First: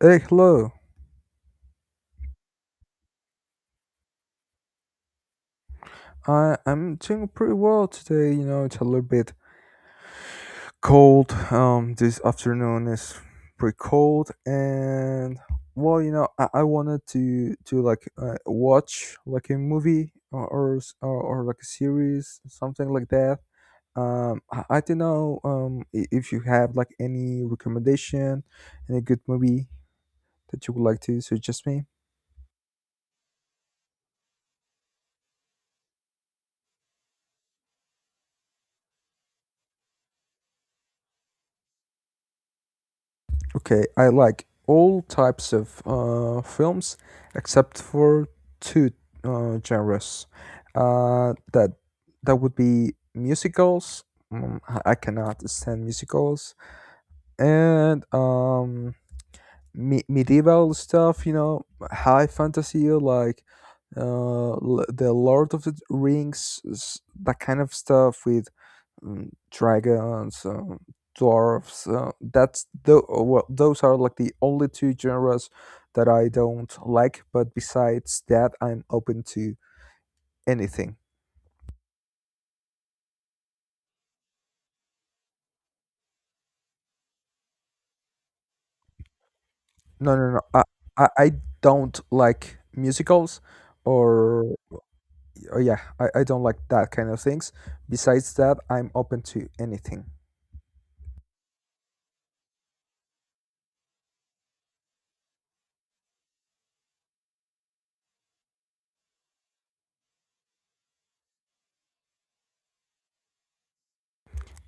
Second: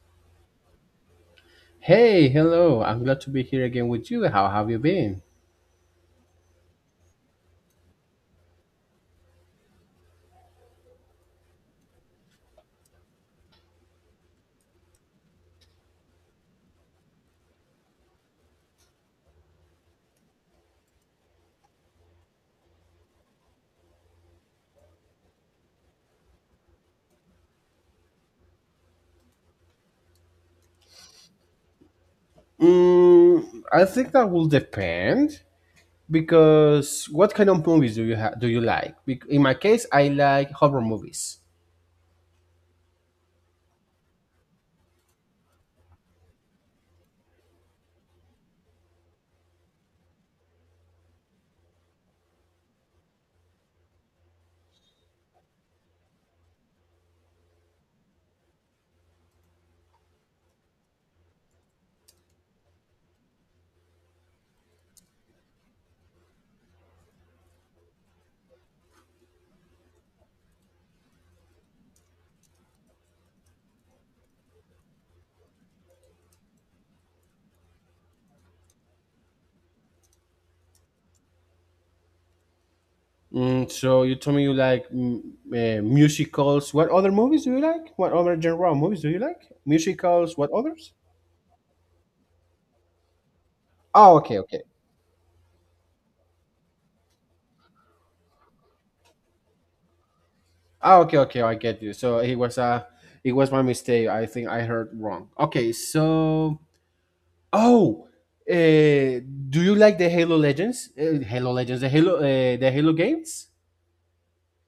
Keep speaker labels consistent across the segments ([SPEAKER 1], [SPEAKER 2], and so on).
[SPEAKER 1] Hey, hello.
[SPEAKER 2] Hey, hello. I'm glad to be here again with you. How have you been?
[SPEAKER 1] I'm doing pretty well today. You know, it's a little bit cold. This afternoon is pretty cold, and well, you know, I wanted to watch like a movie or, s- or, like a series, something like that. I don't know. If you have like any recommendation, any good movie that you would like to suggest me.
[SPEAKER 2] I think that will depend because what kind of movies do do you like? In my case, I like horror movies.
[SPEAKER 1] Okay, I like all types of films except for two genres. That that would be musicals. Mm, I cannot stand musicals and medieval stuff. You know, high fantasy like the Lord of the Rings, that kind of stuff with dragons, dwarves. Those are like the only two genres that I don't like. But besides that, I'm open to anything.
[SPEAKER 2] So you told me you like musicals. What other movies do you like? What other genre of movies do you like?
[SPEAKER 1] No, no,
[SPEAKER 2] Musicals.
[SPEAKER 1] no.
[SPEAKER 2] What
[SPEAKER 1] I
[SPEAKER 2] others?
[SPEAKER 1] I, I don't like musicals,
[SPEAKER 2] Oh, okay,
[SPEAKER 1] or,
[SPEAKER 2] okay.
[SPEAKER 1] or yeah, I don't like that kind of things. Besides that, I'm open to anything.
[SPEAKER 2] Oh, okay, okay. I get you. It was my mistake. I think I heard wrong. Okay, so Oh, do you like the Halo Legends? Halo Legends, the Halo games?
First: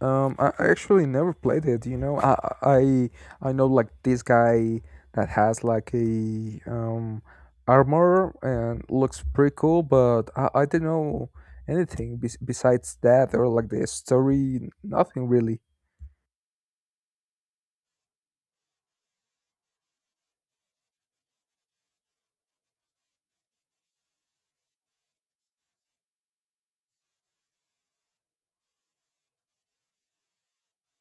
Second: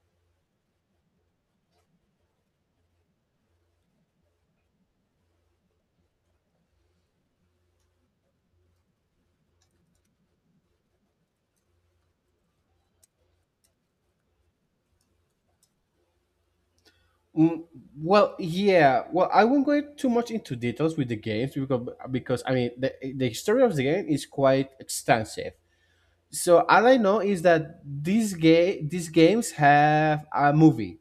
[SPEAKER 1] I actually never played it. You know, I know like this guy that has like a armor and looks pretty cool, but I don't know anything besides that or like the story. Nothing really.
[SPEAKER 2] Mm, well, yeah. Well, I won't go too much into details with the games because I mean, the history of the game is quite extensive. So all I know is that these games have a movie,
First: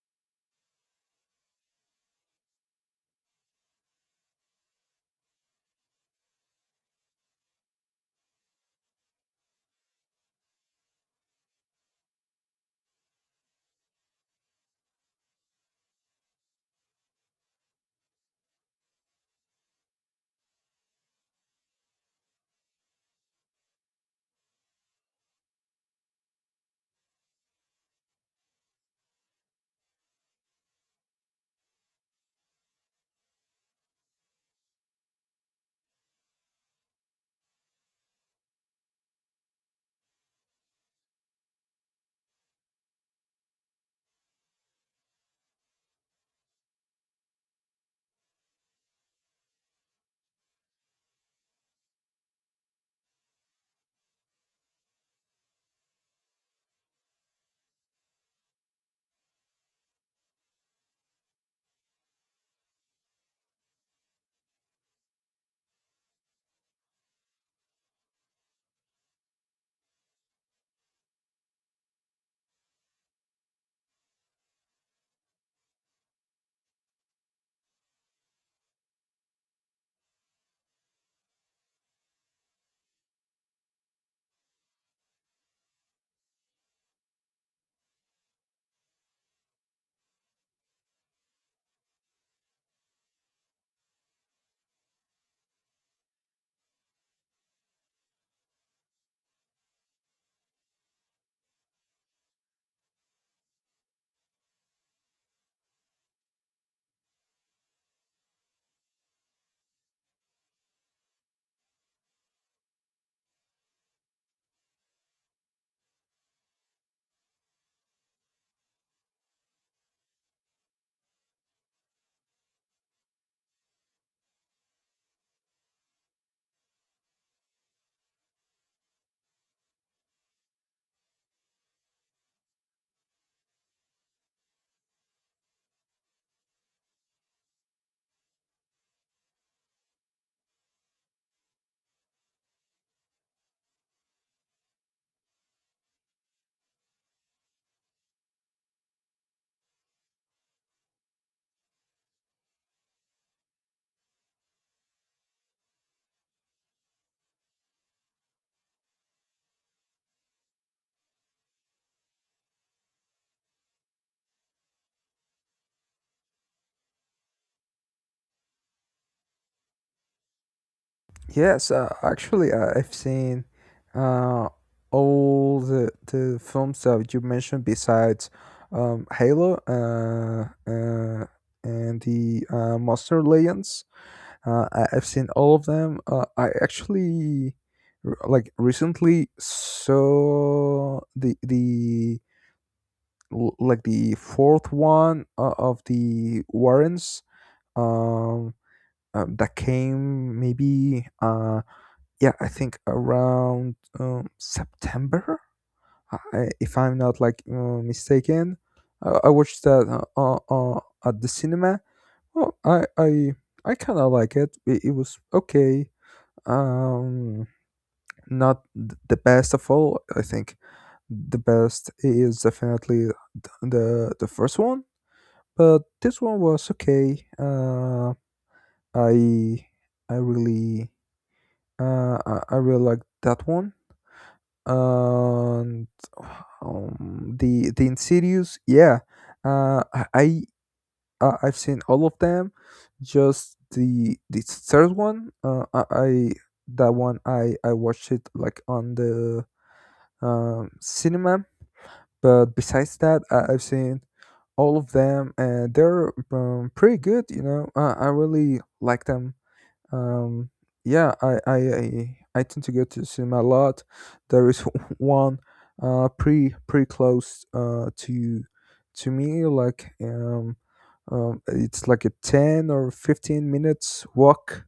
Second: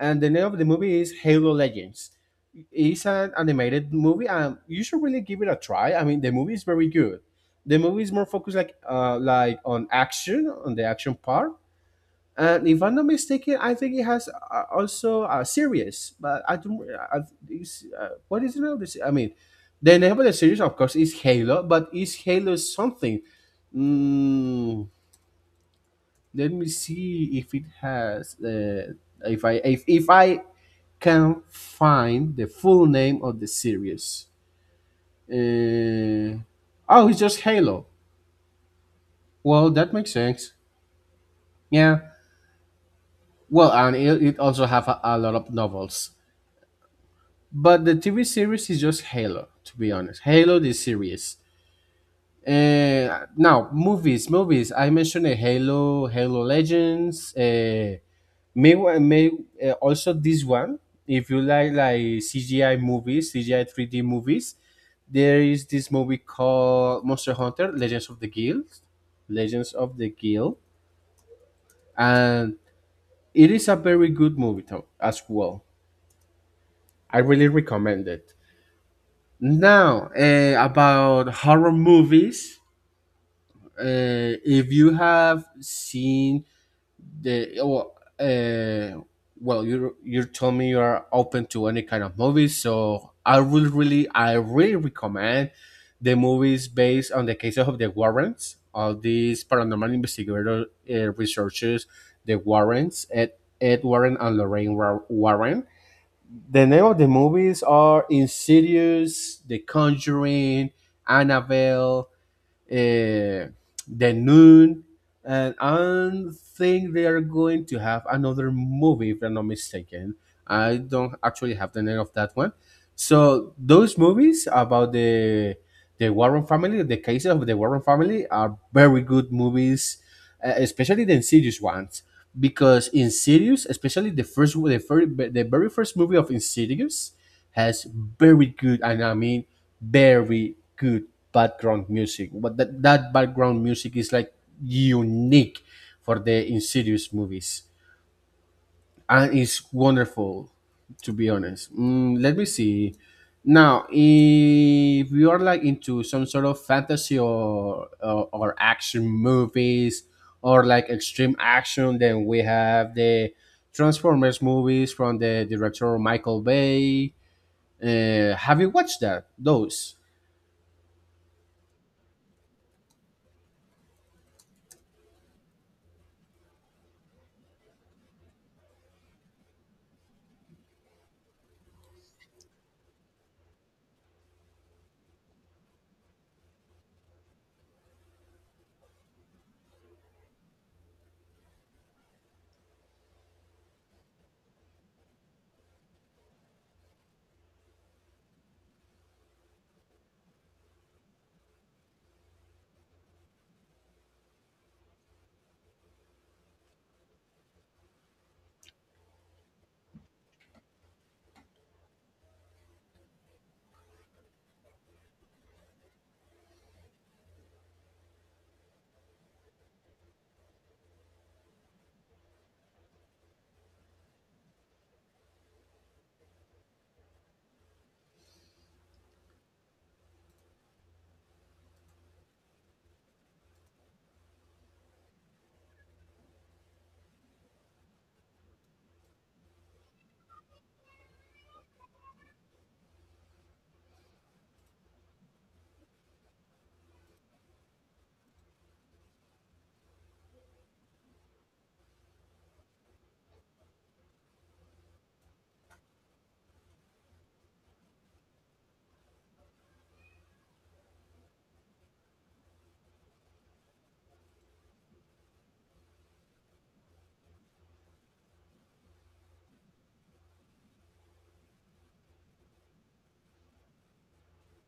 [SPEAKER 2] and the name of the movie is Halo Legends. It's an animated movie, and you should really give it a try. I mean, the movie is very good. The movie is more focused like on action, on the action part. And if I'm not mistaken, I think it has also a series, but I don't. I, what is the name of this? I mean, the name of the series, of course, is Halo, but is Halo something? Mm, let me see if it has if I can find the full name of the series. Uh, oh, it's just Halo. Well, that makes sense. Yeah. Well, and it also have a lot of novels, but the TV series is just Halo. To be honest, Halo the series. Now movies. I mentioned Halo, Halo Legends. May also this one. If you like CGI movies, CGI 3D movies, there is this movie called Monster Hunter: Legends of the Guild, Legends of the Guild, and it is a very good movie too, as well. I really recommend it. Now about horror movies, if you have seen the oh, uh, well you told me you are open to any kind of movies, so I will really I really recommend the movies based on the cases of the Warrens, of these paranormal investigator researchers, the Warrens, Ed Warren and Lorraine Warren. The name of the movies are Insidious, the Conjuring, Annabelle, uh, then Noon, and I think they are going to have another movie, if I'm not mistaken. I don't actually have the name of that one. So those movies about the Warren family, the cases of the Warren family, are very good movies, especially the Insidious ones, because Insidious, especially the first, the very first movie of Insidious, has very good, and I mean very good background music. But that background music is like unique for the Insidious movies, and it's wonderful, to be honest. Let me see. Now, if you are like into some sort of fantasy or action movies or like extreme action, then we have the Transformers movies from the director Michael Bay. Have you watched that? Those.
[SPEAKER 1] Yes, actually, I've seen uh all the films that you mentioned besides Halo and the Monster Legends. I, I've seen all of them. I actually recently saw the l- like the fourth one of the Warrens. Um, that came maybe yeah, I think around September, I, if I'm not mistaken. I watched that uh, uh, at the cinema. Well, I kind of like it. It was okay, um, not the best of all. I think the best is definitely the first one, but this one was okay. I I really I really like that one. And the Insidious, yeah. Uh, I I I've seen all of them. Just the third one. I That one I watched it like on the cinema. But besides that, I, I've seen all of them, and they're pretty good. You know, I really like them. Um, I tend to go to the cinema a lot. There is one pretty pretty close to me, like it's like a 10 or 15 minutes walk.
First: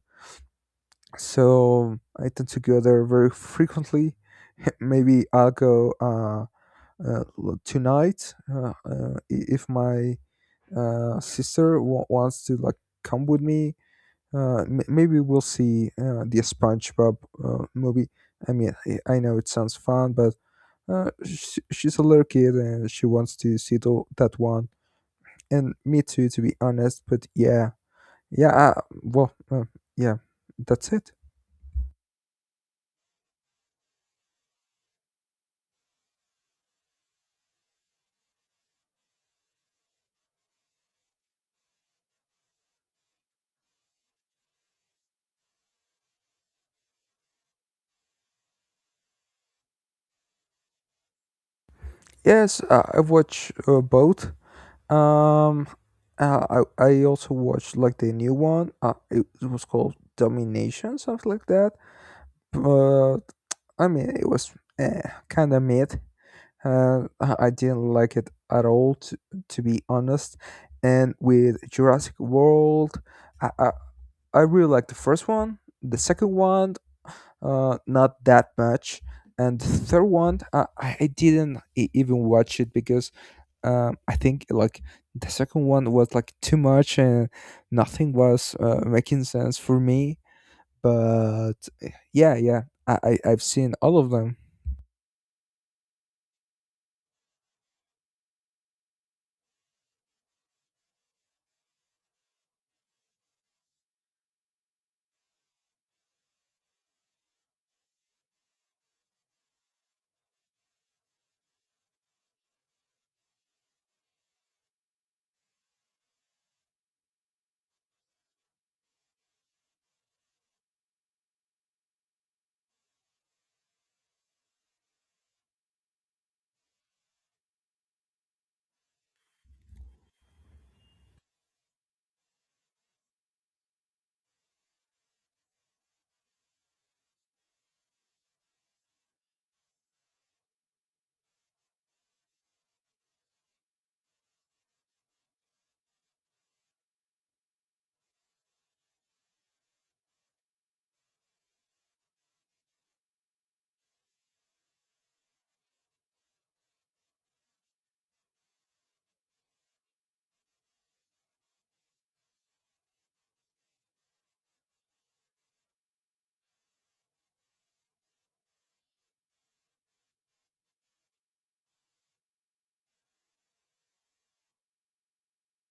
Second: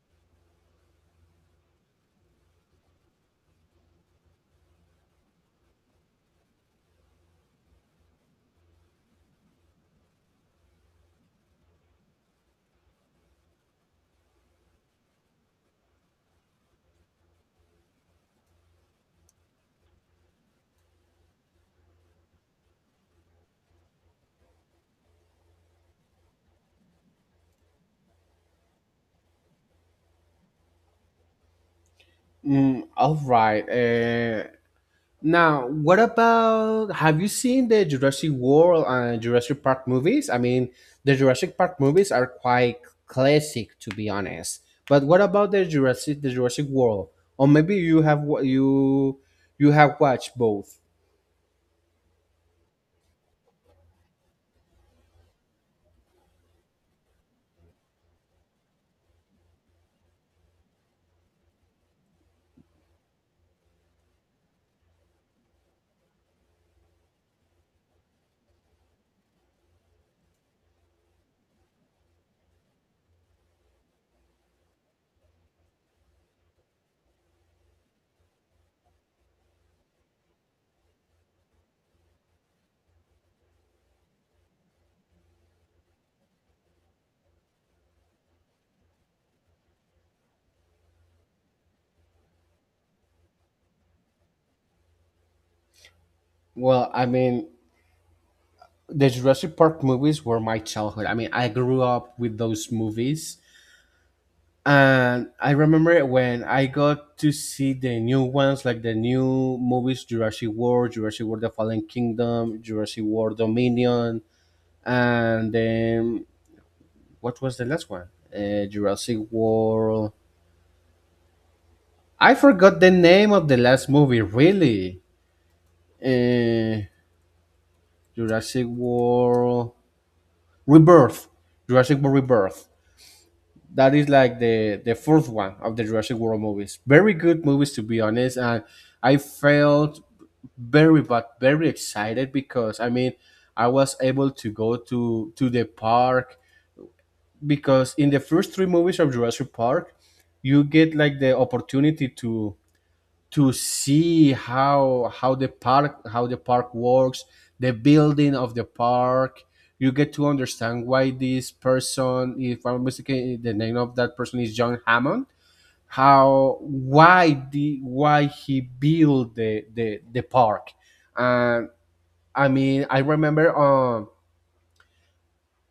[SPEAKER 1] So I tend to go there very frequently. Maybe I'll go. Tonight, if my sister wants to like come with me, maybe we'll see the spongebob movie. I know it sounds fun but she's a little kid and she wants to see that one, and me too, to be honest. But yeah, yeah, yeah, that's it.
[SPEAKER 2] All right. Now, what about? Have you seen the Jurassic World and Jurassic Park movies? I mean, the Jurassic Park movies are quite classic, to be honest. But what about the Jurassic World? Or maybe you you have watched both.
[SPEAKER 1] Yes, I've watched both. Um, I also watched like the new one. It was called Domination, something like that. But I mean, it was eh, kind of mid. I didn't like it at all, to be honest. And with Jurassic World, I, I I really like the first one. The second one, not that much. And the third one, I didn't even watch it because I think like the second one was like too much and nothing was making sense for me. But yeah, yeah, I've seen all of them.
[SPEAKER 2] Well, I mean, the Jurassic Park movies were my childhood. I mean, I grew up with those movies. And I remember when I got to see the new ones, like the new movies Jurassic World, Jurassic World The Fallen Kingdom, Jurassic World Dominion, and then what was the last one? Jurassic World. I forgot the name of the last movie, really. Uh, Jurassic World Rebirth. Jurassic World Rebirth. That is like the fourth one of the Jurassic World movies. Very good movies, to be honest. And I felt very but very excited because I mean I was able to go to the park, because in the first three movies of Jurassic Park you get like the opportunity to see how the park works, the building of the park. You get to understand why this person, if I'm mistaken, the name of that person is John Hammond, how why the why he built the park. And. I mean, I remember.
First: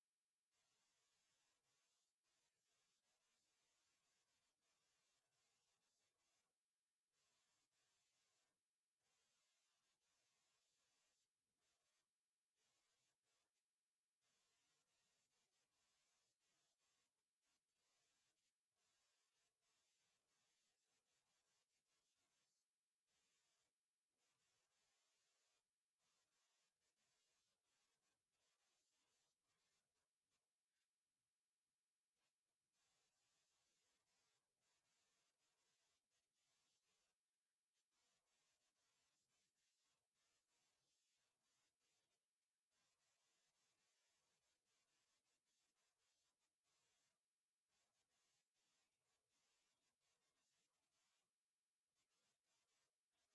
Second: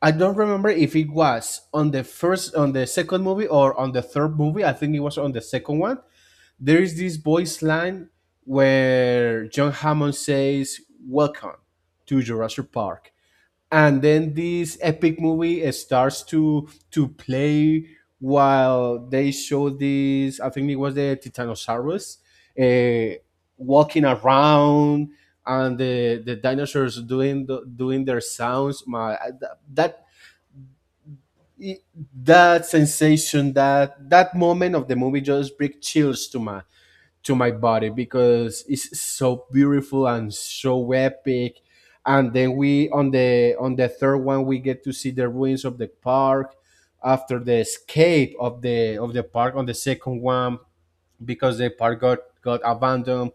[SPEAKER 2] I don't remember if it was on the first, on the second movie, or on the third movie. I think it was on the second one. There is this voice line where John Hammond says, "Welcome to Jurassic Park," and then this epic movie starts to play while they show this. I think it was the titanosaurus, uh, walking around, and the dinosaurs doing doing their sounds my that That sensation, that moment of the movie just brings chills to my body, because it's so beautiful and so epic. And then we, on the third one, we get to see the ruins of the park after the escape of the park on the second one, because the park got abandoned.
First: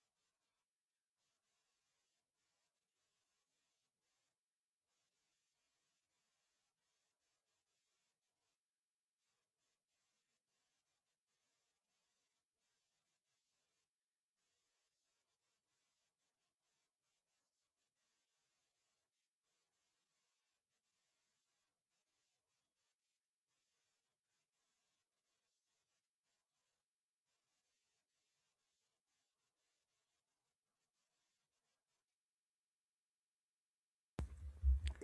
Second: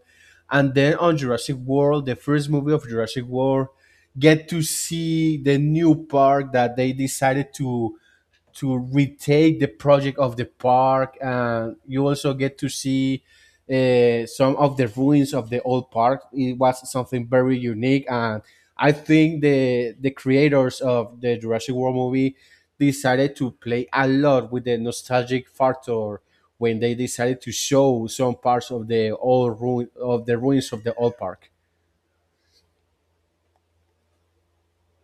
[SPEAKER 2] And then on Jurassic World, the first movie of Jurassic World, get to see the new park that they decided to retake the project of the park, and you also get to see some of the ruins of the old park. It was something very unique, and I think the creators of the Jurassic World movie decided to play a lot with the nostalgic factor when they decided to show some parts of the old ruin of the ruins of the old park.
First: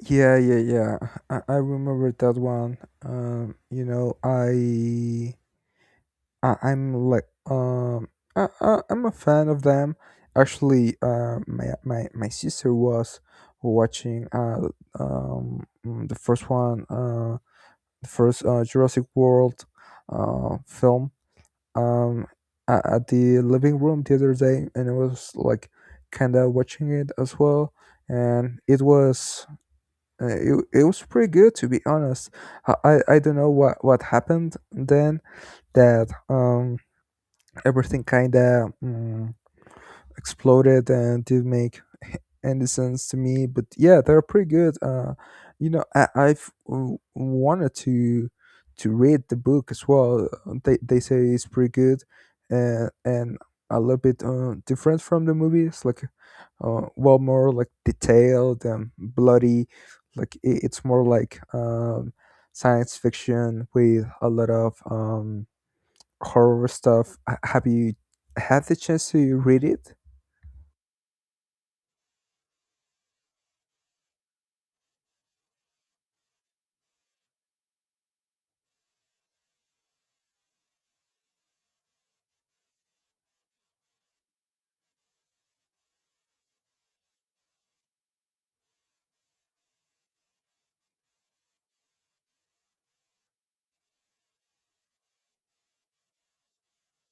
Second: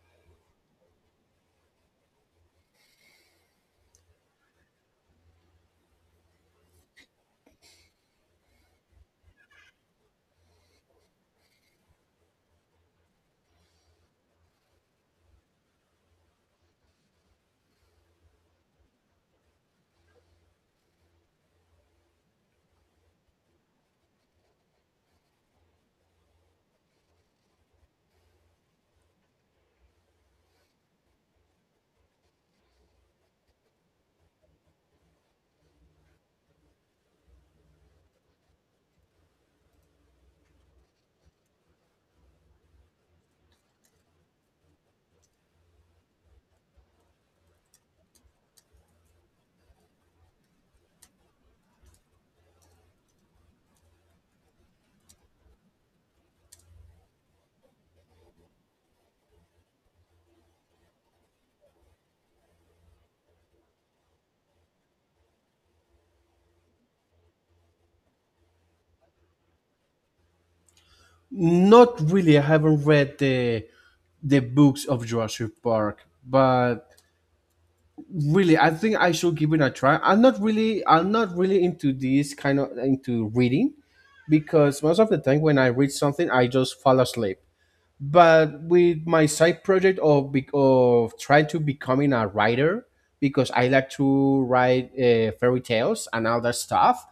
[SPEAKER 1] Yeah, yeah, yeah. I remember that one. You know, I'm like I'm a fan of them. Actually, my sister was watching the first one , the first Jurassic World film, um, at the living room the other day, and I was like kind of watching it as well, and uh, it was pretty good, to be honest. I don't know what happened then that everything kind of exploded and did make in the sense to me. But yeah, they're pretty good. You know, wanted to read the book as well. They say it's pretty good and a little bit different from the movies, like well, more like detailed and bloody. Like it's more like science fiction with a lot of horror stuff. Have you had the chance to read it?
[SPEAKER 2] Not really. I haven't read the books of Jurassic Park, but really, I think I should give it a try. I'm not really into this kind of into reading, because most of the time when I read something, I just fall asleep. But with my side project of of trying to becoming a writer, because I like to write fairy tales and all that stuff,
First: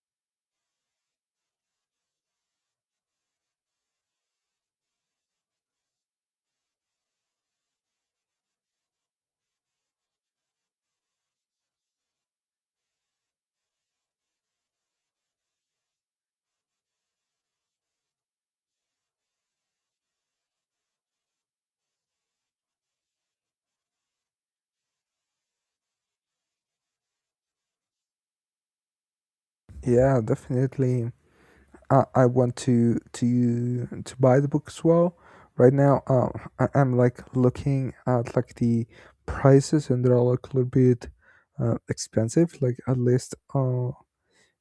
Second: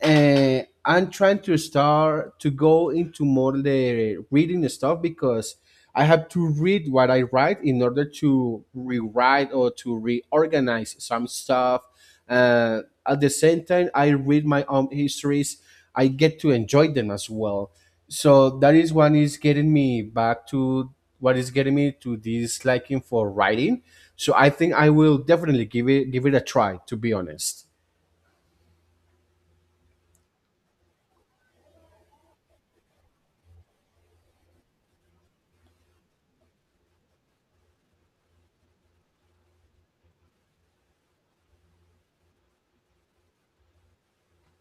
[SPEAKER 2] and I'm trying to start to go into more the reading stuff, because I have to read what I write in order to rewrite or to reorganize some stuff. At the same time, I read my own histories. I get to enjoy them as well. So that is what is getting me back to what is getting me to this liking for writing. So I think I will definitely give it a try. To be honest.
[SPEAKER 1] Yeah, definitely. I want to buy the book as well. Right now, I'm like looking at like the prices, and they're like a little bit expensive. Like at least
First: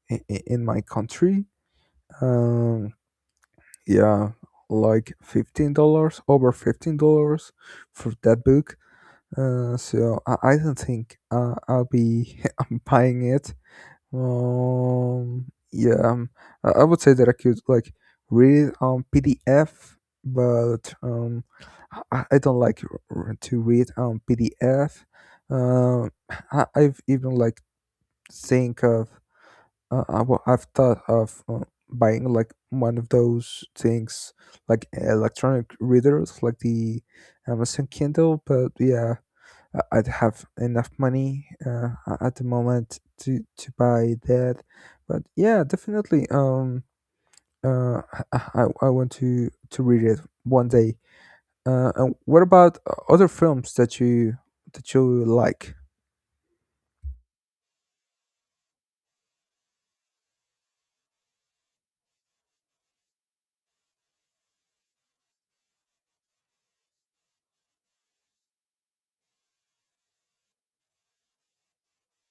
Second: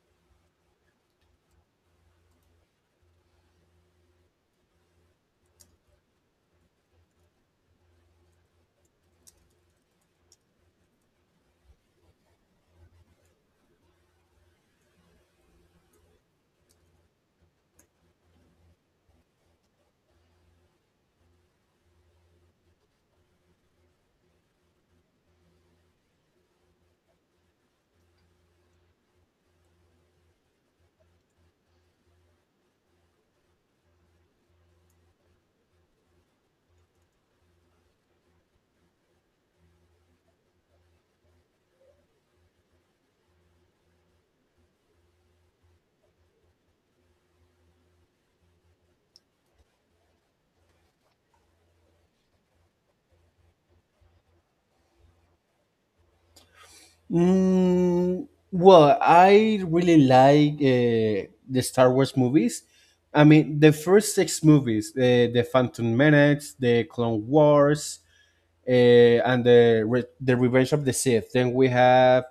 [SPEAKER 1] in, in my country, um, yeah, like $15, over $15 for that book. So I don't think I'll be buying it. Um, yeah, um, I I would say that I could like read it on PDF, but I don't like to read on PDF. Um, I've even like think of well, I've thought of buying like one of those things like electronic readers, like the Amazon Kindle. But yeah, I'd have enough money at the moment to buy that. But yeah, definitely. Uh, I I want to read it one day. And what about other films that you like?
[SPEAKER 2] Mm, well, I really like the Star Wars movies. I mean, the first six movies: the Phantom Menace, the Clone Wars, and the Revenge of the Sith. Then we have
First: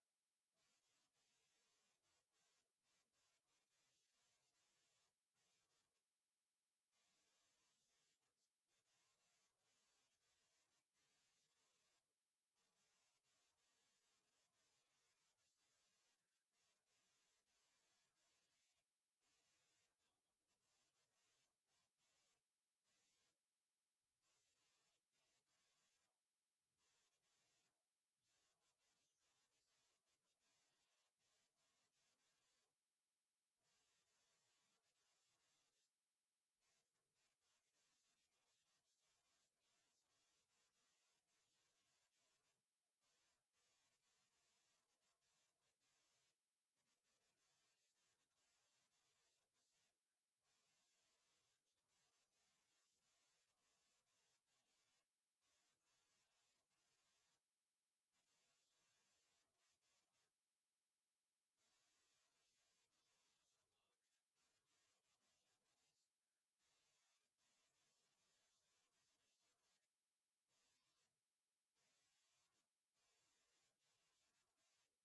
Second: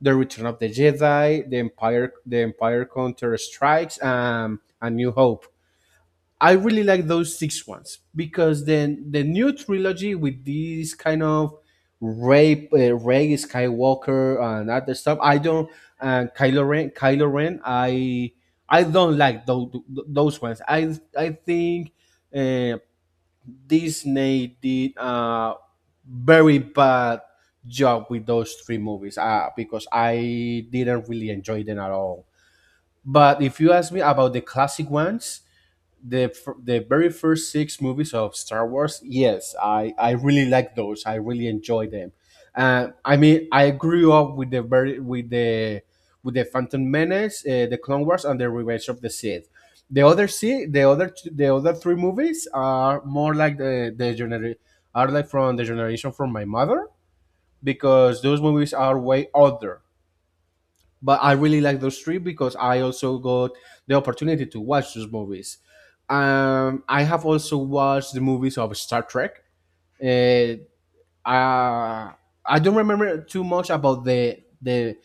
[SPEAKER 2] the Return of the Jedi, the Empire Counter Strikes, and New Hope. I really like those six ones, because then the new trilogy with these kind of Ray Skywalker and other stuff. I don't. And Kylo Ren. Kylo Ren. I don't like those ones. I think uh, Disney did a very bad job with those three movies because I didn't really enjoy them at all. But if you ask me about the classic ones, the very first six movies of Star Wars, yes, I really like those. I really enjoy them. I mean, I grew up with the very with the Phantom Menace, the Clone Wars, and the Revenge of the Sith. The the other three movies are more like are like from the generation from my mother, because those movies are way older. But I really like those three, because I also got the opportunity to watch those movies. I have also watched the movies of Star Trek. Uh, uh, I don't remember too much about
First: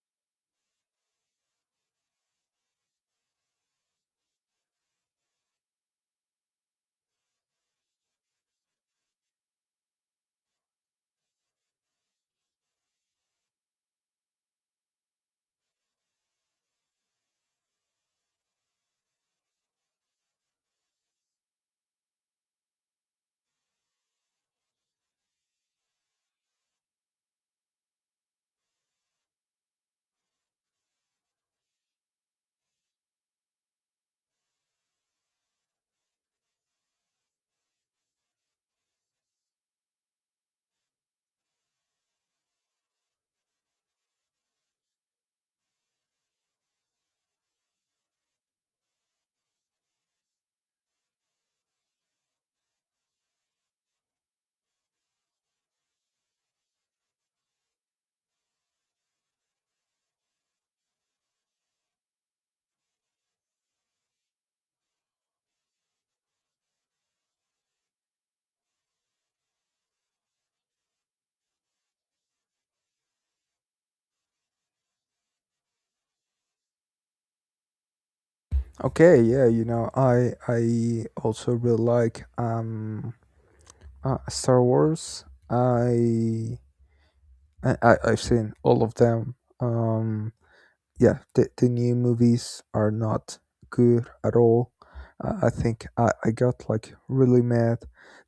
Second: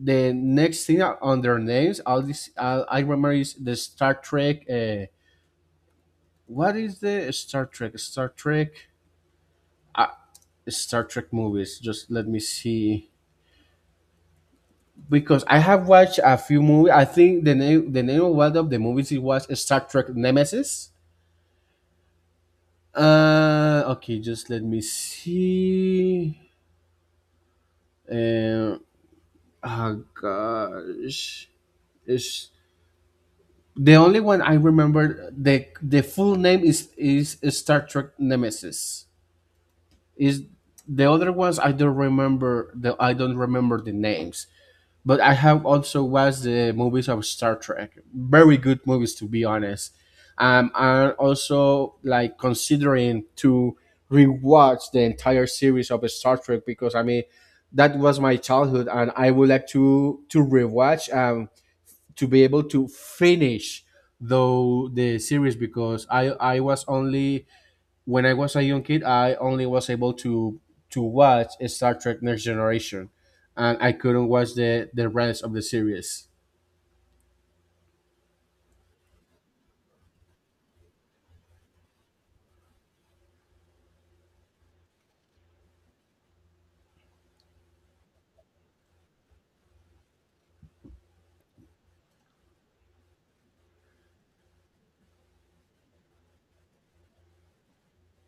[SPEAKER 2] the next thing on their names. All this I remember is the Star Trek. What is the Star Trek? Star Trek. Uh, Star Trek movies. Just let me see. Because I have watched a few movies. I think the name of one of the movies, it was Star Trek Nemesis. Okay, just let me see. Uh, oh gosh, it's the only one I remember. The full name is Star Trek Nemesis. Is the other ones I don't remember. The I don't remember the names. But I have also watched the movies of Star Trek. Very good movies, to be honest. I'm also like considering to rewatch the entire series of Star Trek because I mean that was my childhood, and I would like to rewatch to be able to finish though the series because I was only when I was a young kid, I only was able to watch Star Trek Next Generation, and I couldn't watch the rest of the series.
[SPEAKER 1] Okay, yeah, you know, I also really like Star Wars. I've seen all of them. Um, yeah, the new movies are not good at all. I think I got like really mad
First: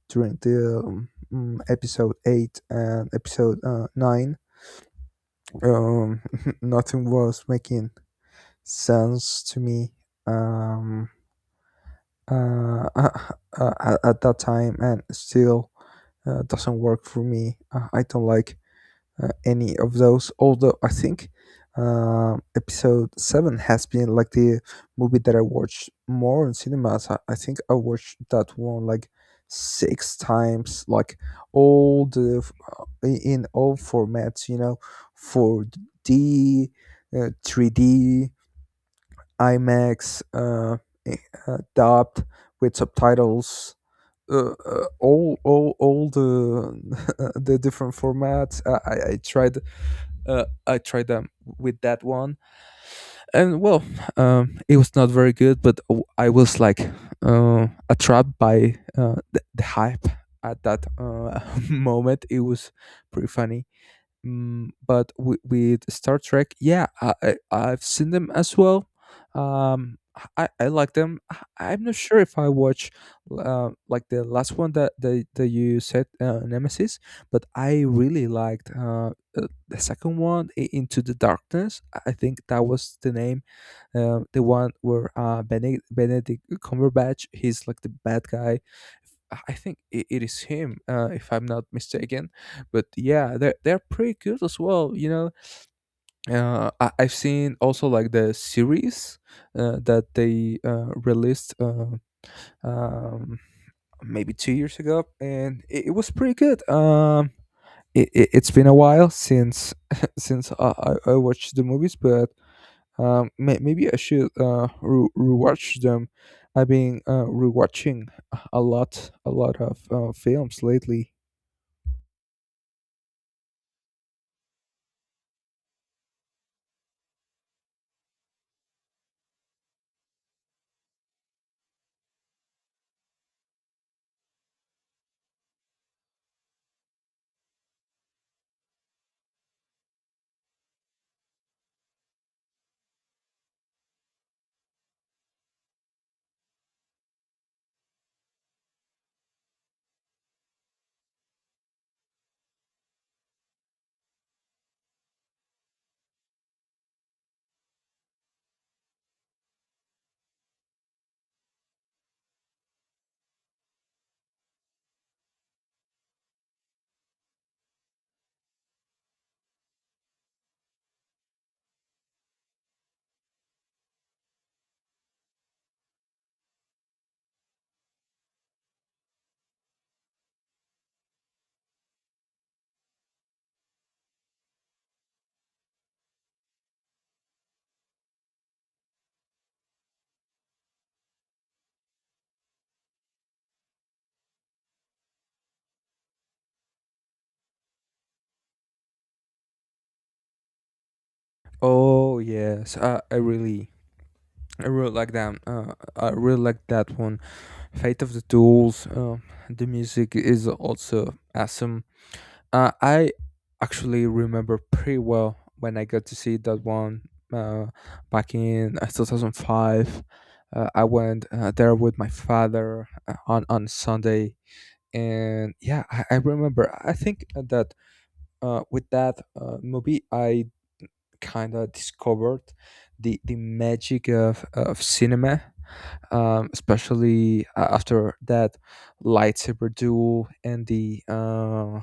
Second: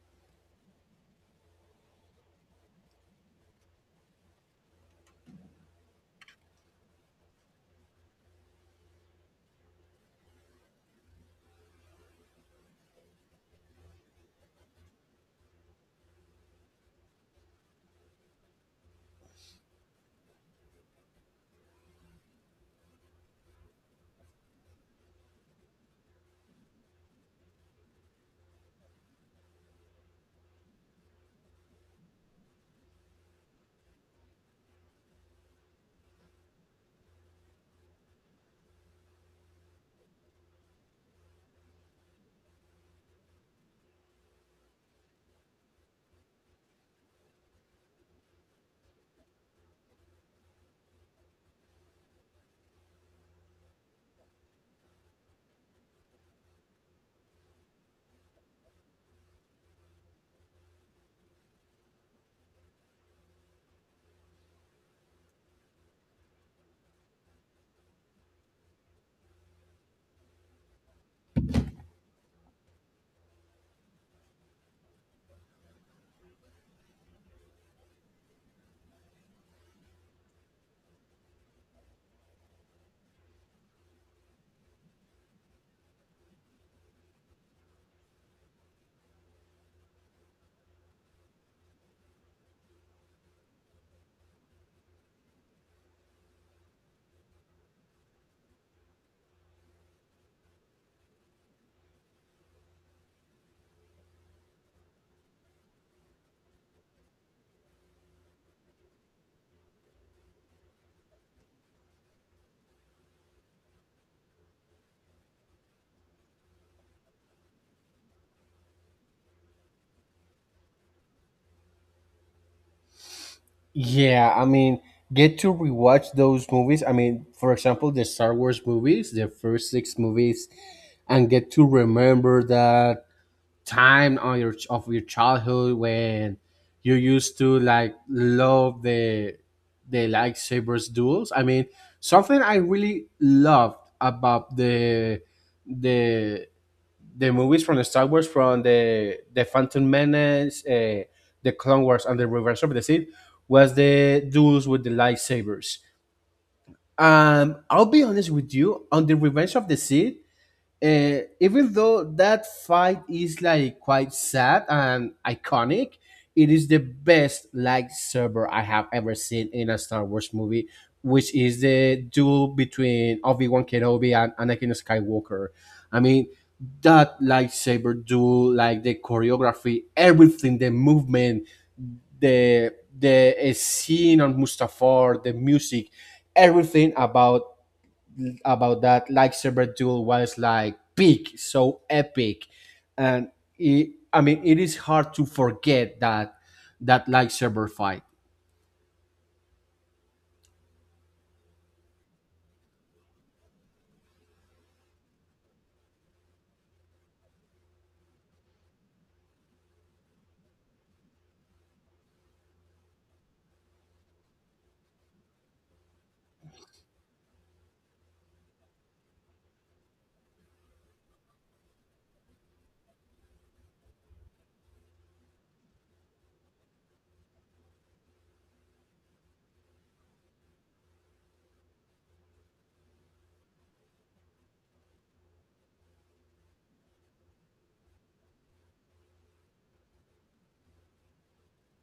[SPEAKER 1] during the episode 8 and episode 9. Um, Nothing was making sense to me, um, at that time and still doesn't work for me. I don't like any of those. Although I think episode seven has been like the movie that I watched more in cinemas. I think I watched that one like six times, like all the f- I- in all formats. You know, 4D, 3D, IMAX, dubbed with subtitles. All the the different formats. I tried, I tried them with that one, and well, it was not very good. But I was like attracted by the hype at that moment. It was pretty funny. Mm, but with Star Trek, yeah, I've seen them as well. Um, I like them. I'm not sure if I watch like the last one that you said, Nemesis, but I really liked the second one, Into the Darkness. I think that was the name. The one where Benedict Cumberbatch, he's like the bad guy. I think it is him, if I'm not mistaken. But yeah, they're pretty good as well. You know, I've seen also like the series that they released, um, maybe 2 years ago, and it was pretty good. It it's been a while since since I watched the movies, but maybe I should rewatch them. I've been rewatching a lot of films lately.
[SPEAKER 2] Yeah, I mean, get to rewatch those movies. I mean, for example, the Star Wars movies, the first six movies, and get to remember that time on your of your childhood when you used to like love the lightsabers duels. I mean, something I really loved about the the movies from the Star Wars, from the Phantom Menace, the Clone Wars, and the Revenge of the Sith, was the duels with the lightsabers. I'll be honest with you on the Revenge of the Sith, even though that fight is like quite sad and iconic, it is the best lightsaber I have ever seen in a Star Wars movie, which is the duel between Obi Wan Kenobi and Anakin Skywalker. I mean, that lightsaber duel, like the choreography, everything, the movement, the scene on Mustafar, the music, everything about that like lightsaber duel was like big, so epic, and it, I mean it is hard to forget that that like lightsaber fight.
[SPEAKER 1] Oh yes, I really like them. I really like that one. Fate of the Tools. The music is also awesome. I actually remember pretty well when I got to see that one uh, back in 2005. I went there with my father on Sunday, and yeah, I remember. I think that with that movie, I kind of discovered the magic of cinema, especially after that lightsaber duel and the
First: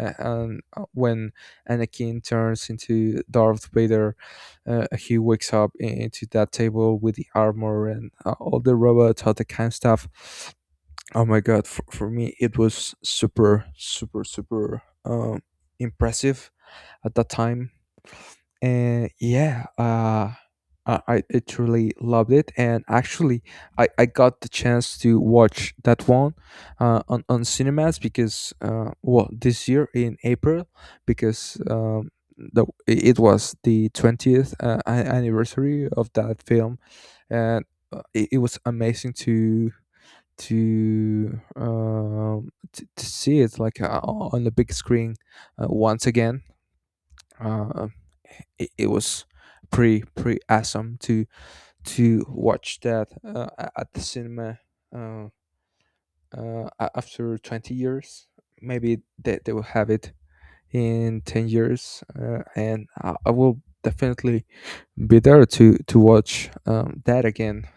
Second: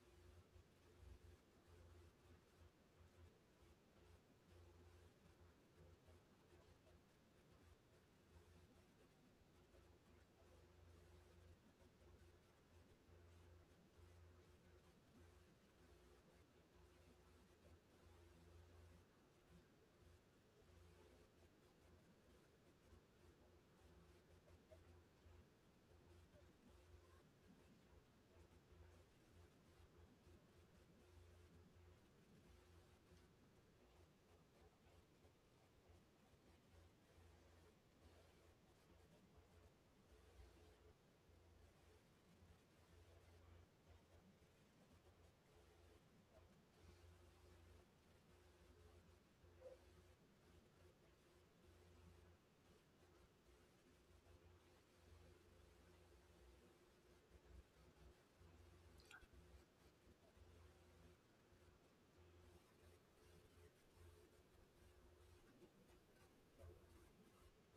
[SPEAKER 1] a- and when Anakin turns into Darth Vader, he wakes up into that table with the armor and all the robots, all that kind of stuff. Oh my god! For me, it was super, super, super impressive at that time. And yeah, I truly loved it. And actually I got the chance to watch that one on cinemas because, well, this year in April, because it was the 20th anniversary of that film. And it was amazing to see it like on the big screen once again. Uh, it was pretty awesome to watch that at the cinema. uh, After 20 years, maybe they will have it in 10 years, and I will definitely be there to watch that again.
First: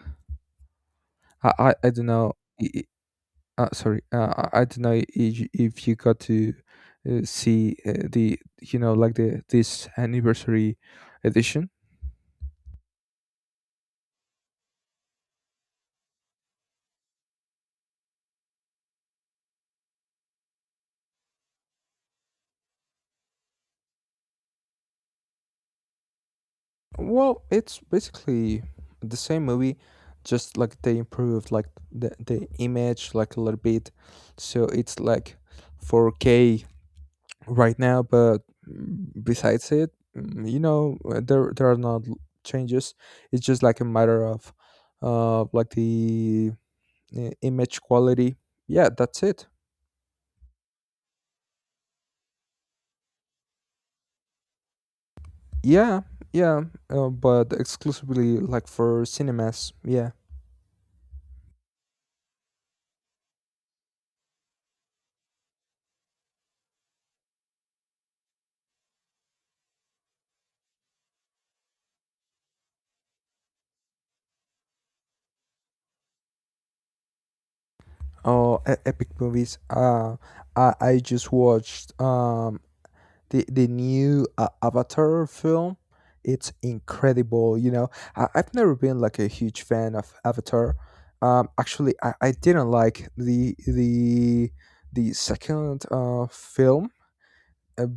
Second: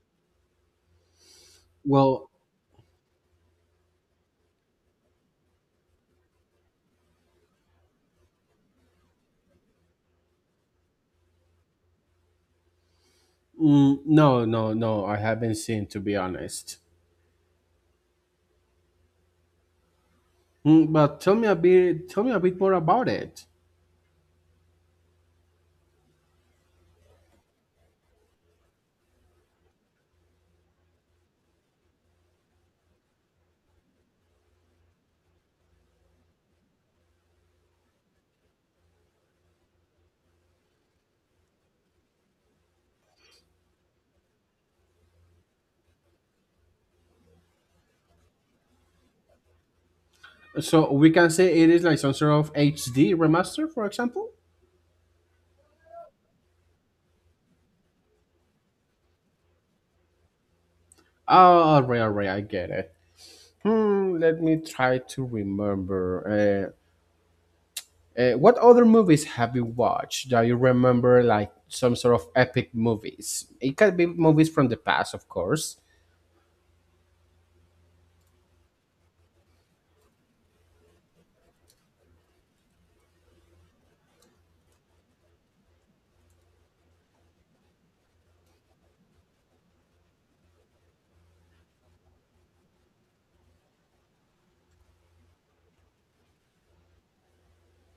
[SPEAKER 1] I don't
[SPEAKER 2] Well,
[SPEAKER 1] know. Sorry, I don't know if you got to see the you know like the this anniversary edition.
[SPEAKER 2] no, no, no, I haven't seen, to be honest. But tell me a bit, tell me a bit more about it.
[SPEAKER 1] Well, it's basically the same movie, just like they improved like the image like a little bit, so it's like 4K right now. But besides it, there are not changes. It's just like a matter of like the image quality. Yeah, that's it.
[SPEAKER 2] So we can say it is like some sort of HD remaster, for example.
[SPEAKER 1] Yeah. Yeah, but exclusively like for cinemas, yeah.
[SPEAKER 2] Oh, alright, alright, I get it. Hmm, let me try to remember. What other movies have you watched that you remember, like some sort of epic movies? It can be movies from the past, of course.
[SPEAKER 1] Oh, epic movies. I just watched the new Avatar film. It's incredible, you know. I've never been like a huge fan of Avatar. Actually, I didn't like the second film. uh,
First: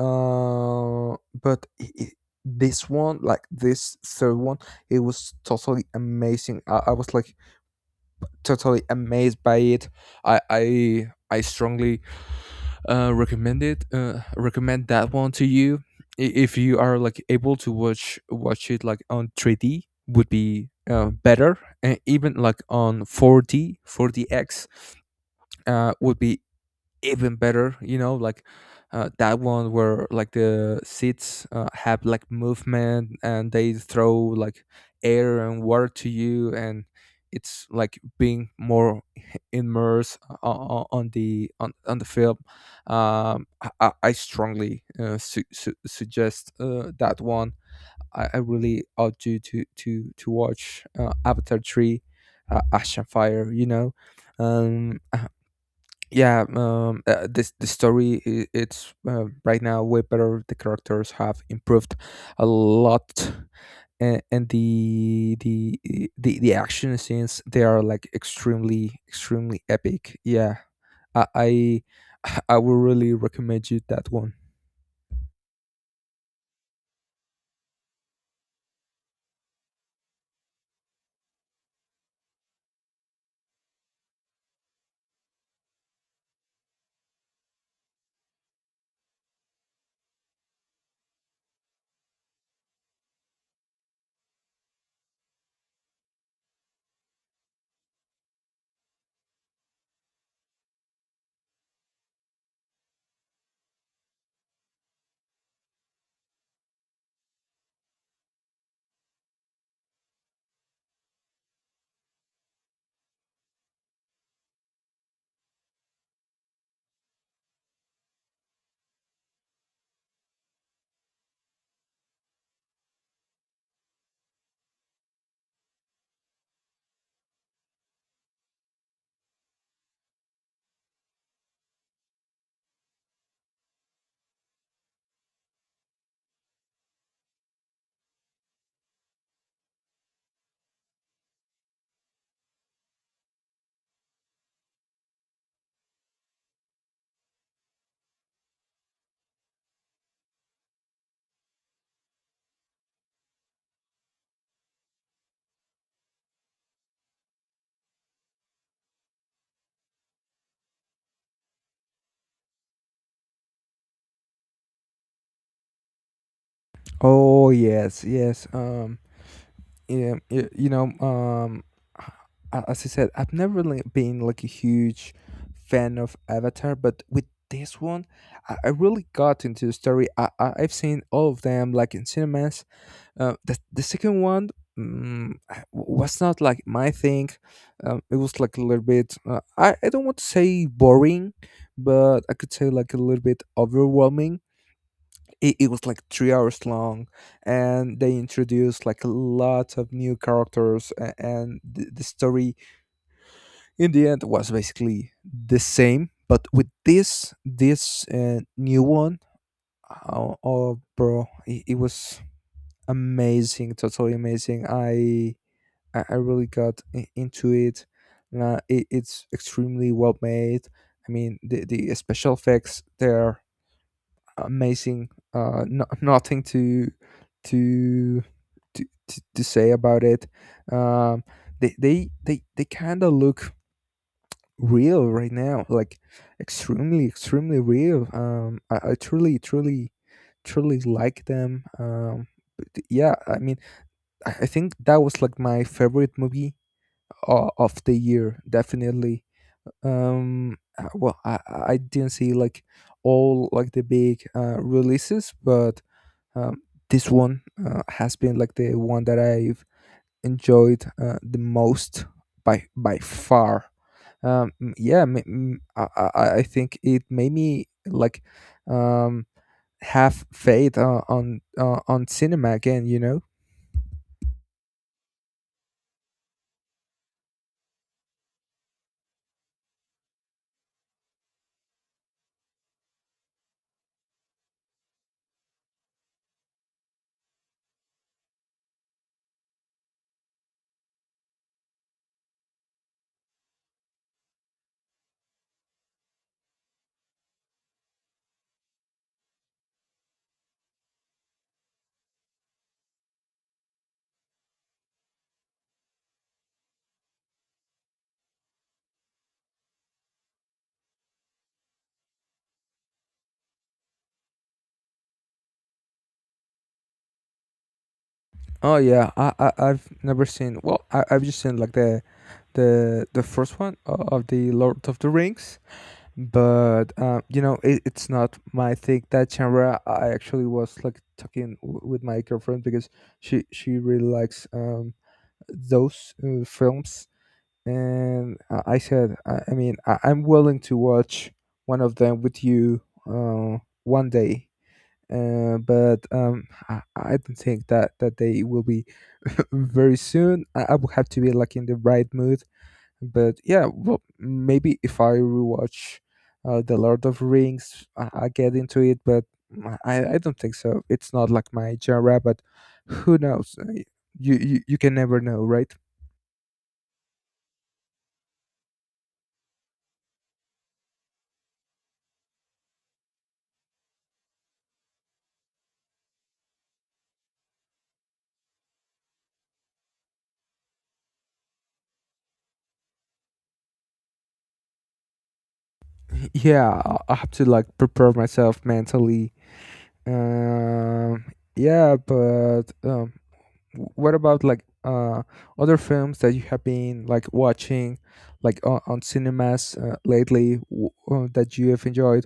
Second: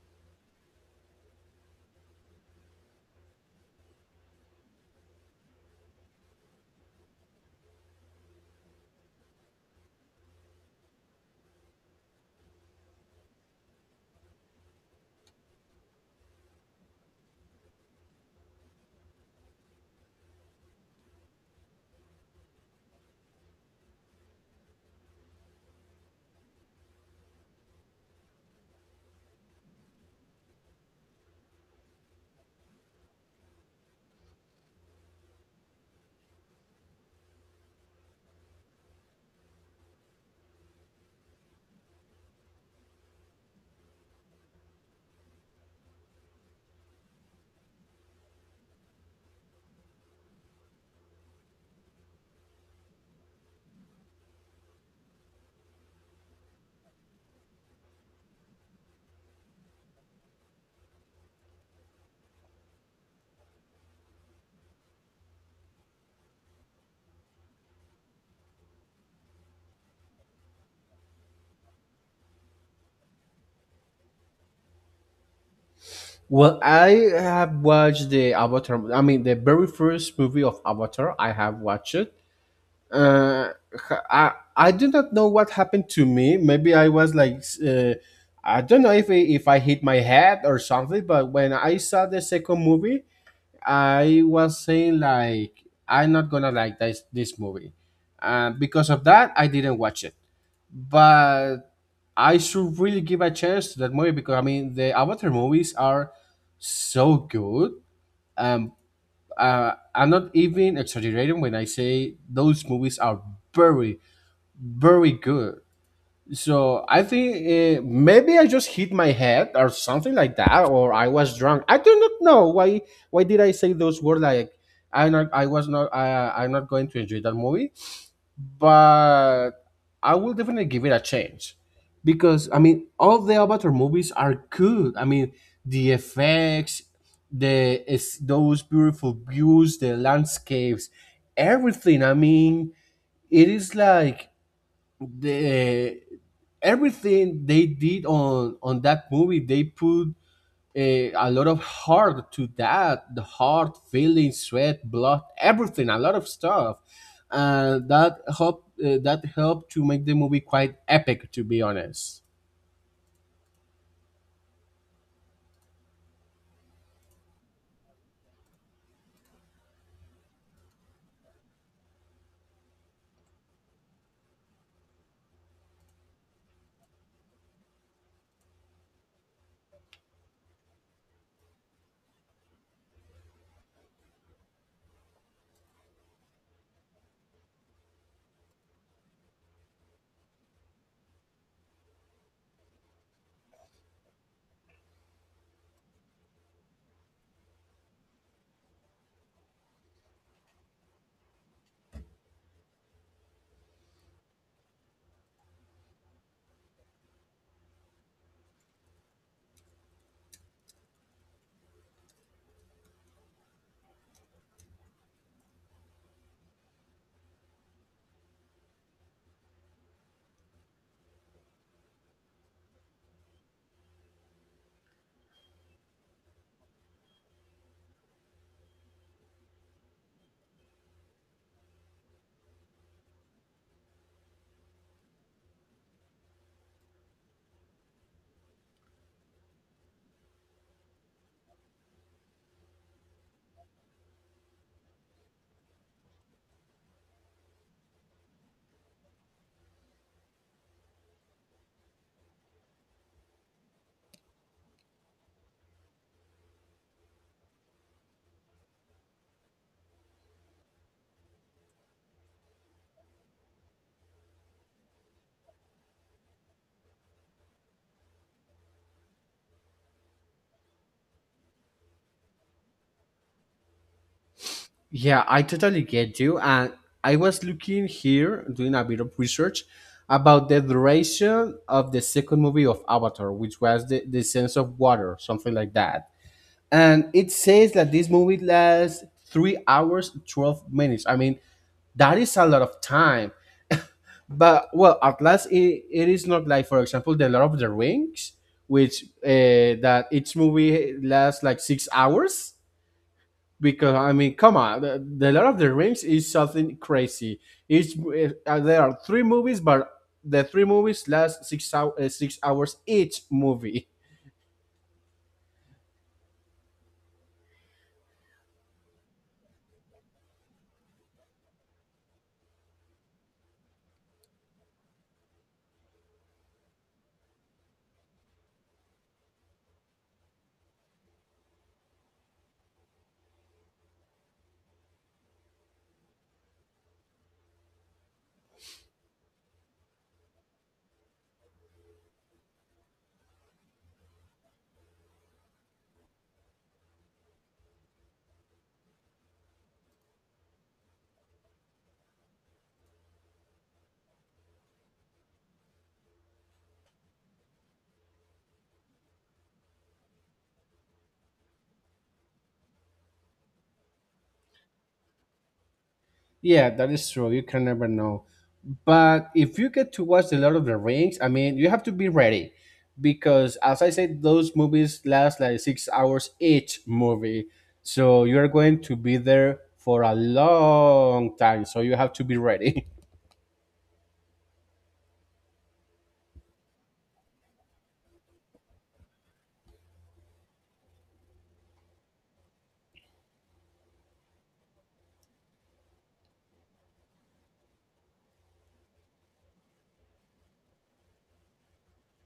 [SPEAKER 1] uh, but i i this one, like this third one, it was totally amazing. I was like totally amazed by it. I strongly recommend it. Recommend that one to you. If you are like able to watch it like on 3D, would be better, and even like on 4D, 4DX would be even better, you know, like that one where like the seats have like movement and they throw like air and water to you, and it's like being more immersed on the film. I strongly suggest that one. I really urge you to to watch avatar 3, ash and fire, you know. um yeah. This The story, it's right now way better. The characters have improved a lot. And the action scenes, they are like extremely epic, yeah. i i, I will really recommend you that one.
[SPEAKER 2] Well, I have watched the Avatar. I mean, the very first movie of Avatar. I have watched it. Uh, I do not know what happened to me. Maybe I was like, I don't know if I hit my head or something. But when I saw the second movie, I was saying like I'm not gonna like this movie, because of that I didn't watch it. But I should really give a chance to that movie because I mean the Avatar movies are so good. Um, I'm not even exaggerating when I say those movies are very very good. So I think maybe I just hit my head or something like that, or I was drunk. I do not know why. Why did I say those words? Like I was not. I'm not going to enjoy that movie, but I will definitely give it a chance because I mean, all the Avatar movies are good. I mean, the effects, the is those beautiful views, the landscapes, everything. I mean, it is like the eh, everything they did on that movie, they put a lot of heart to that, the heart, feeling, sweat, blood, everything, a lot of stuff, and that helped, that helped to make the movie quite epic, to be honest.
[SPEAKER 1] Oh, yes, yes. You know, as I said, I've never been like a huge fan of Avatar, but with this one, I really got into the story. I've seen all of them like in cinemas. The second one. Mm, was not like my thing. It was like a little bit, I don't want to say boring, but I could say like a little bit overwhelming. It was like 3 hours long, and they introduced like a lot of new characters. And the story in the end was basically the same, but with this new one. Oh, bro, it was amazing. Totally amazing. I really got into it. It's extremely well made. I mean, the special effects there, amazing. No, nothing to to to say about it. Um, they kind of look real right now, like extremely real. I truly truly like them. Yeah, I mean, I think that was like my favorite movie of the year, definitely. Well, I didn't see like all like the big releases, but um, this one has been like the one that I've enjoyed the most by far. Um, m- yeah, m- m- I, I think it made me like um, have faith on cinema again. You know.
[SPEAKER 2] Yeah, I totally get you. And I was looking here, doing a bit of research about the duration of the second movie of Avatar, which was the sense of water, something like that. And it says that this movie lasts 3 hours 12 minutes. I mean, that is a lot of time, but well, at last, it is not like, for example, the Lord of the Rings, which that each movie lasts like 6 hours because I mean come on, the Lord of the Rings is something crazy. Each there are three movies, but the three movies last 6 hours, 6 hours each movie.
[SPEAKER 1] Oh, yeah, I've never seen. Well, I've just seen like the first one of the Lord of the Rings. But you know, it's not my thing, that genre. I actually was like talking with my girlfriend because she really likes those films. And I said, I mean, I'm willing to watch one of them with you uh, one day, but I don't think that, that day will be very soon. I will have to be like in the right mood. But yeah, well, maybe if I rewatch the lord of rings, I get into it. But I don't think so. It's not like my genre, but who knows. You can never know, right.
[SPEAKER 2] Yeah, that is true. You can never know. But if you get to watch The Lord of the Rings, I mean, you have to be ready because, as I said, those movies last like 6 hours each movie. So you're going to be there for a long time. So you have to be ready.
[SPEAKER 1] Yeah, I have to like prepare myself mentally. um yeah but um what about like other films that you have been like watching like on cinemas lately, that you have enjoyed?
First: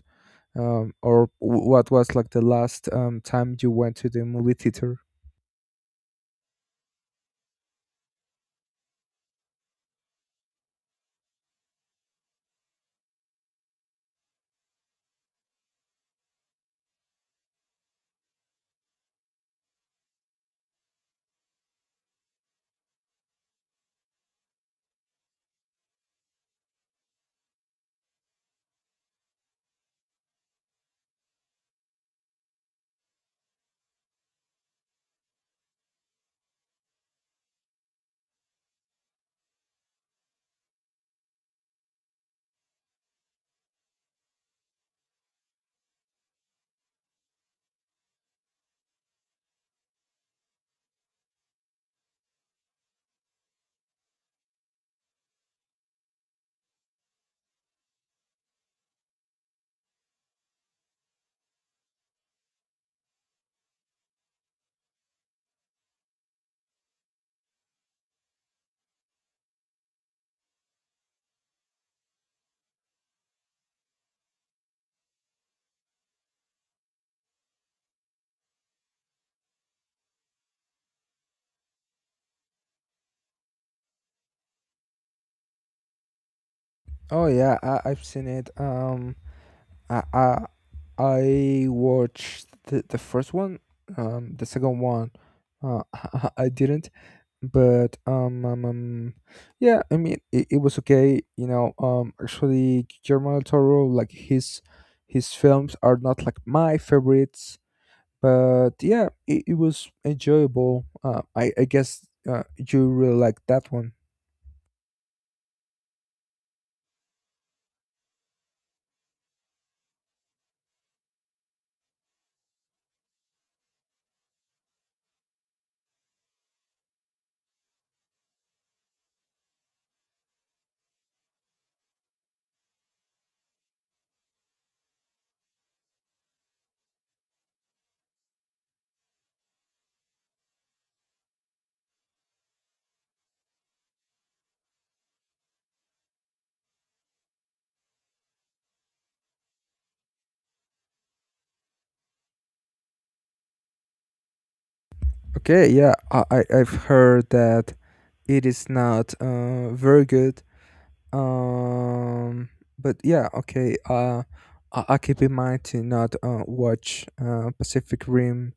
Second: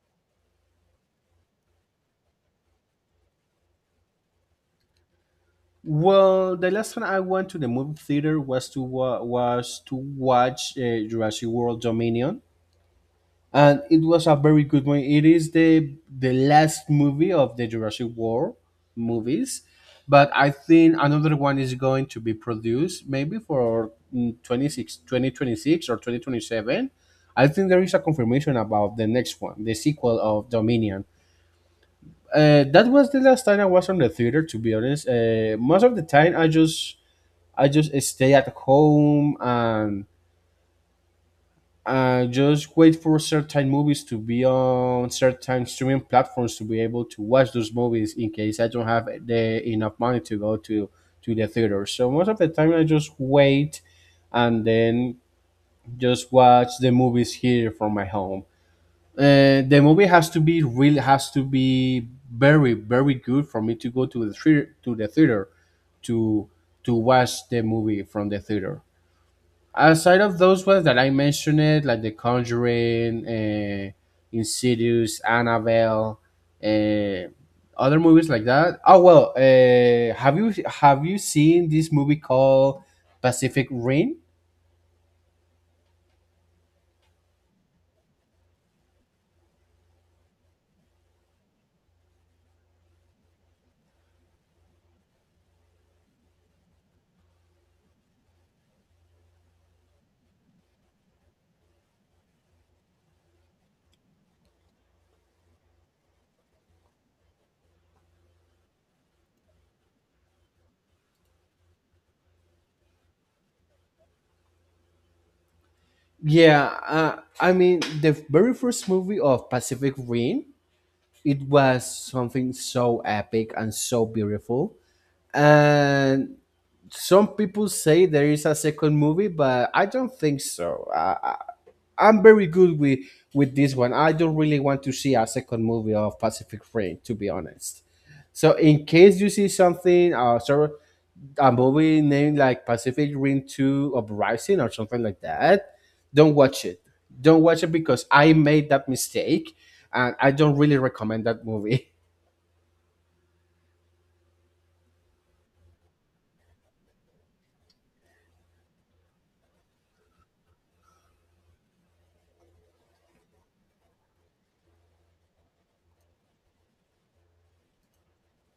[SPEAKER 1] Or what was like the last time you went to the movie theater?
[SPEAKER 2] Well, the last time I went to the movie theater was was to watch Jurassic World Dominion, and it was a very good one. It is the last movie of the Jurassic World movies, but I think another one is going to be produced maybe for 26, 2026 or 2027. I think there is a confirmation about the next one, the sequel of Dominion. That was the last time I was on the theater. To be honest, most of the time I just stay at home and just wait for certain movies to be on certain streaming platforms to be able to watch those movies in case I don't have the enough money to go to the theater. So most of the time I just wait and then just watch the movies here from my home. The movie has to be, really has to be, very very good for me to go to the theater, to the theater to to watch the movie from the theater. Aside of those ones that I mentioned, like The Conjuring, Insidious, Annabelle, uh, other movies like that. Oh well, have you seen this movie called Pacific Rim?
[SPEAKER 1] Oh, yeah, I've seen it. I I, I watched the first one, the second one. Uh, I didn't, but yeah, I mean, it was okay, you know. Um, actually, Guillermo del Toro, like his films are not like my favorites. But yeah, it was enjoyable, I guess. You really like that one.
[SPEAKER 2] Yeah, I mean the very first movie of Pacific Rim, it was something so epic and so beautiful. And some people say there is a second movie, but I don't think so. I I'm very good with this one. I don't really want to see a second movie of Pacific Rim, to be honest. So in case you see something, a movie named like Pacific Rim Two Uprising or something like that, don't watch it. Don't watch it because I made that mistake, and I don't really recommend that movie.
[SPEAKER 1] Okay. Yeah, I've heard that it is not very good. um, but yeah, okay, I keep in mind to not watch pacific rim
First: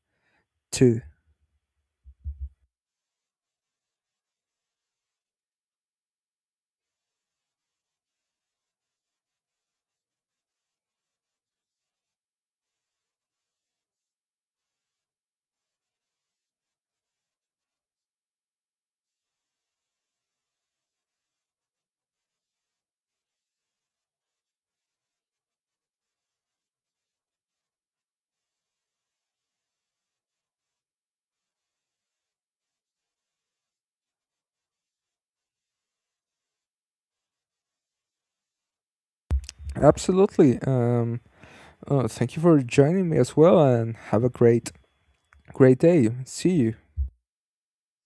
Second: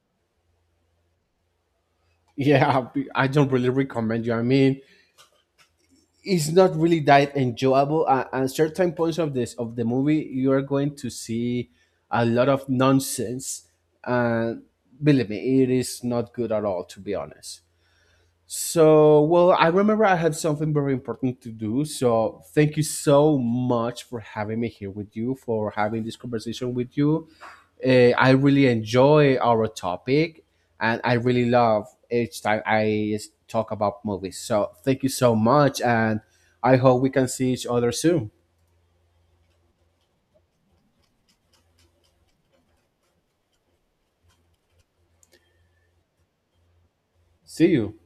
[SPEAKER 1] 2.
[SPEAKER 2] Yeah, I don't really recommend you. I mean, it's not really that enjoyable. At certain points of this of the movie, you are going to see a lot of nonsense, and believe me, it is not good at all, to be honest. So, well, I remember I had something very important to do. So, thank you so much for having me here with you, for having this conversation with you. I really enjoy our topic, and I really love each time talk about movies. So, thank you so much, and I hope we can see each other soon.
[SPEAKER 1] Absolutely. Thank you for joining me as well and have a great day. See you.
[SPEAKER 2] See you.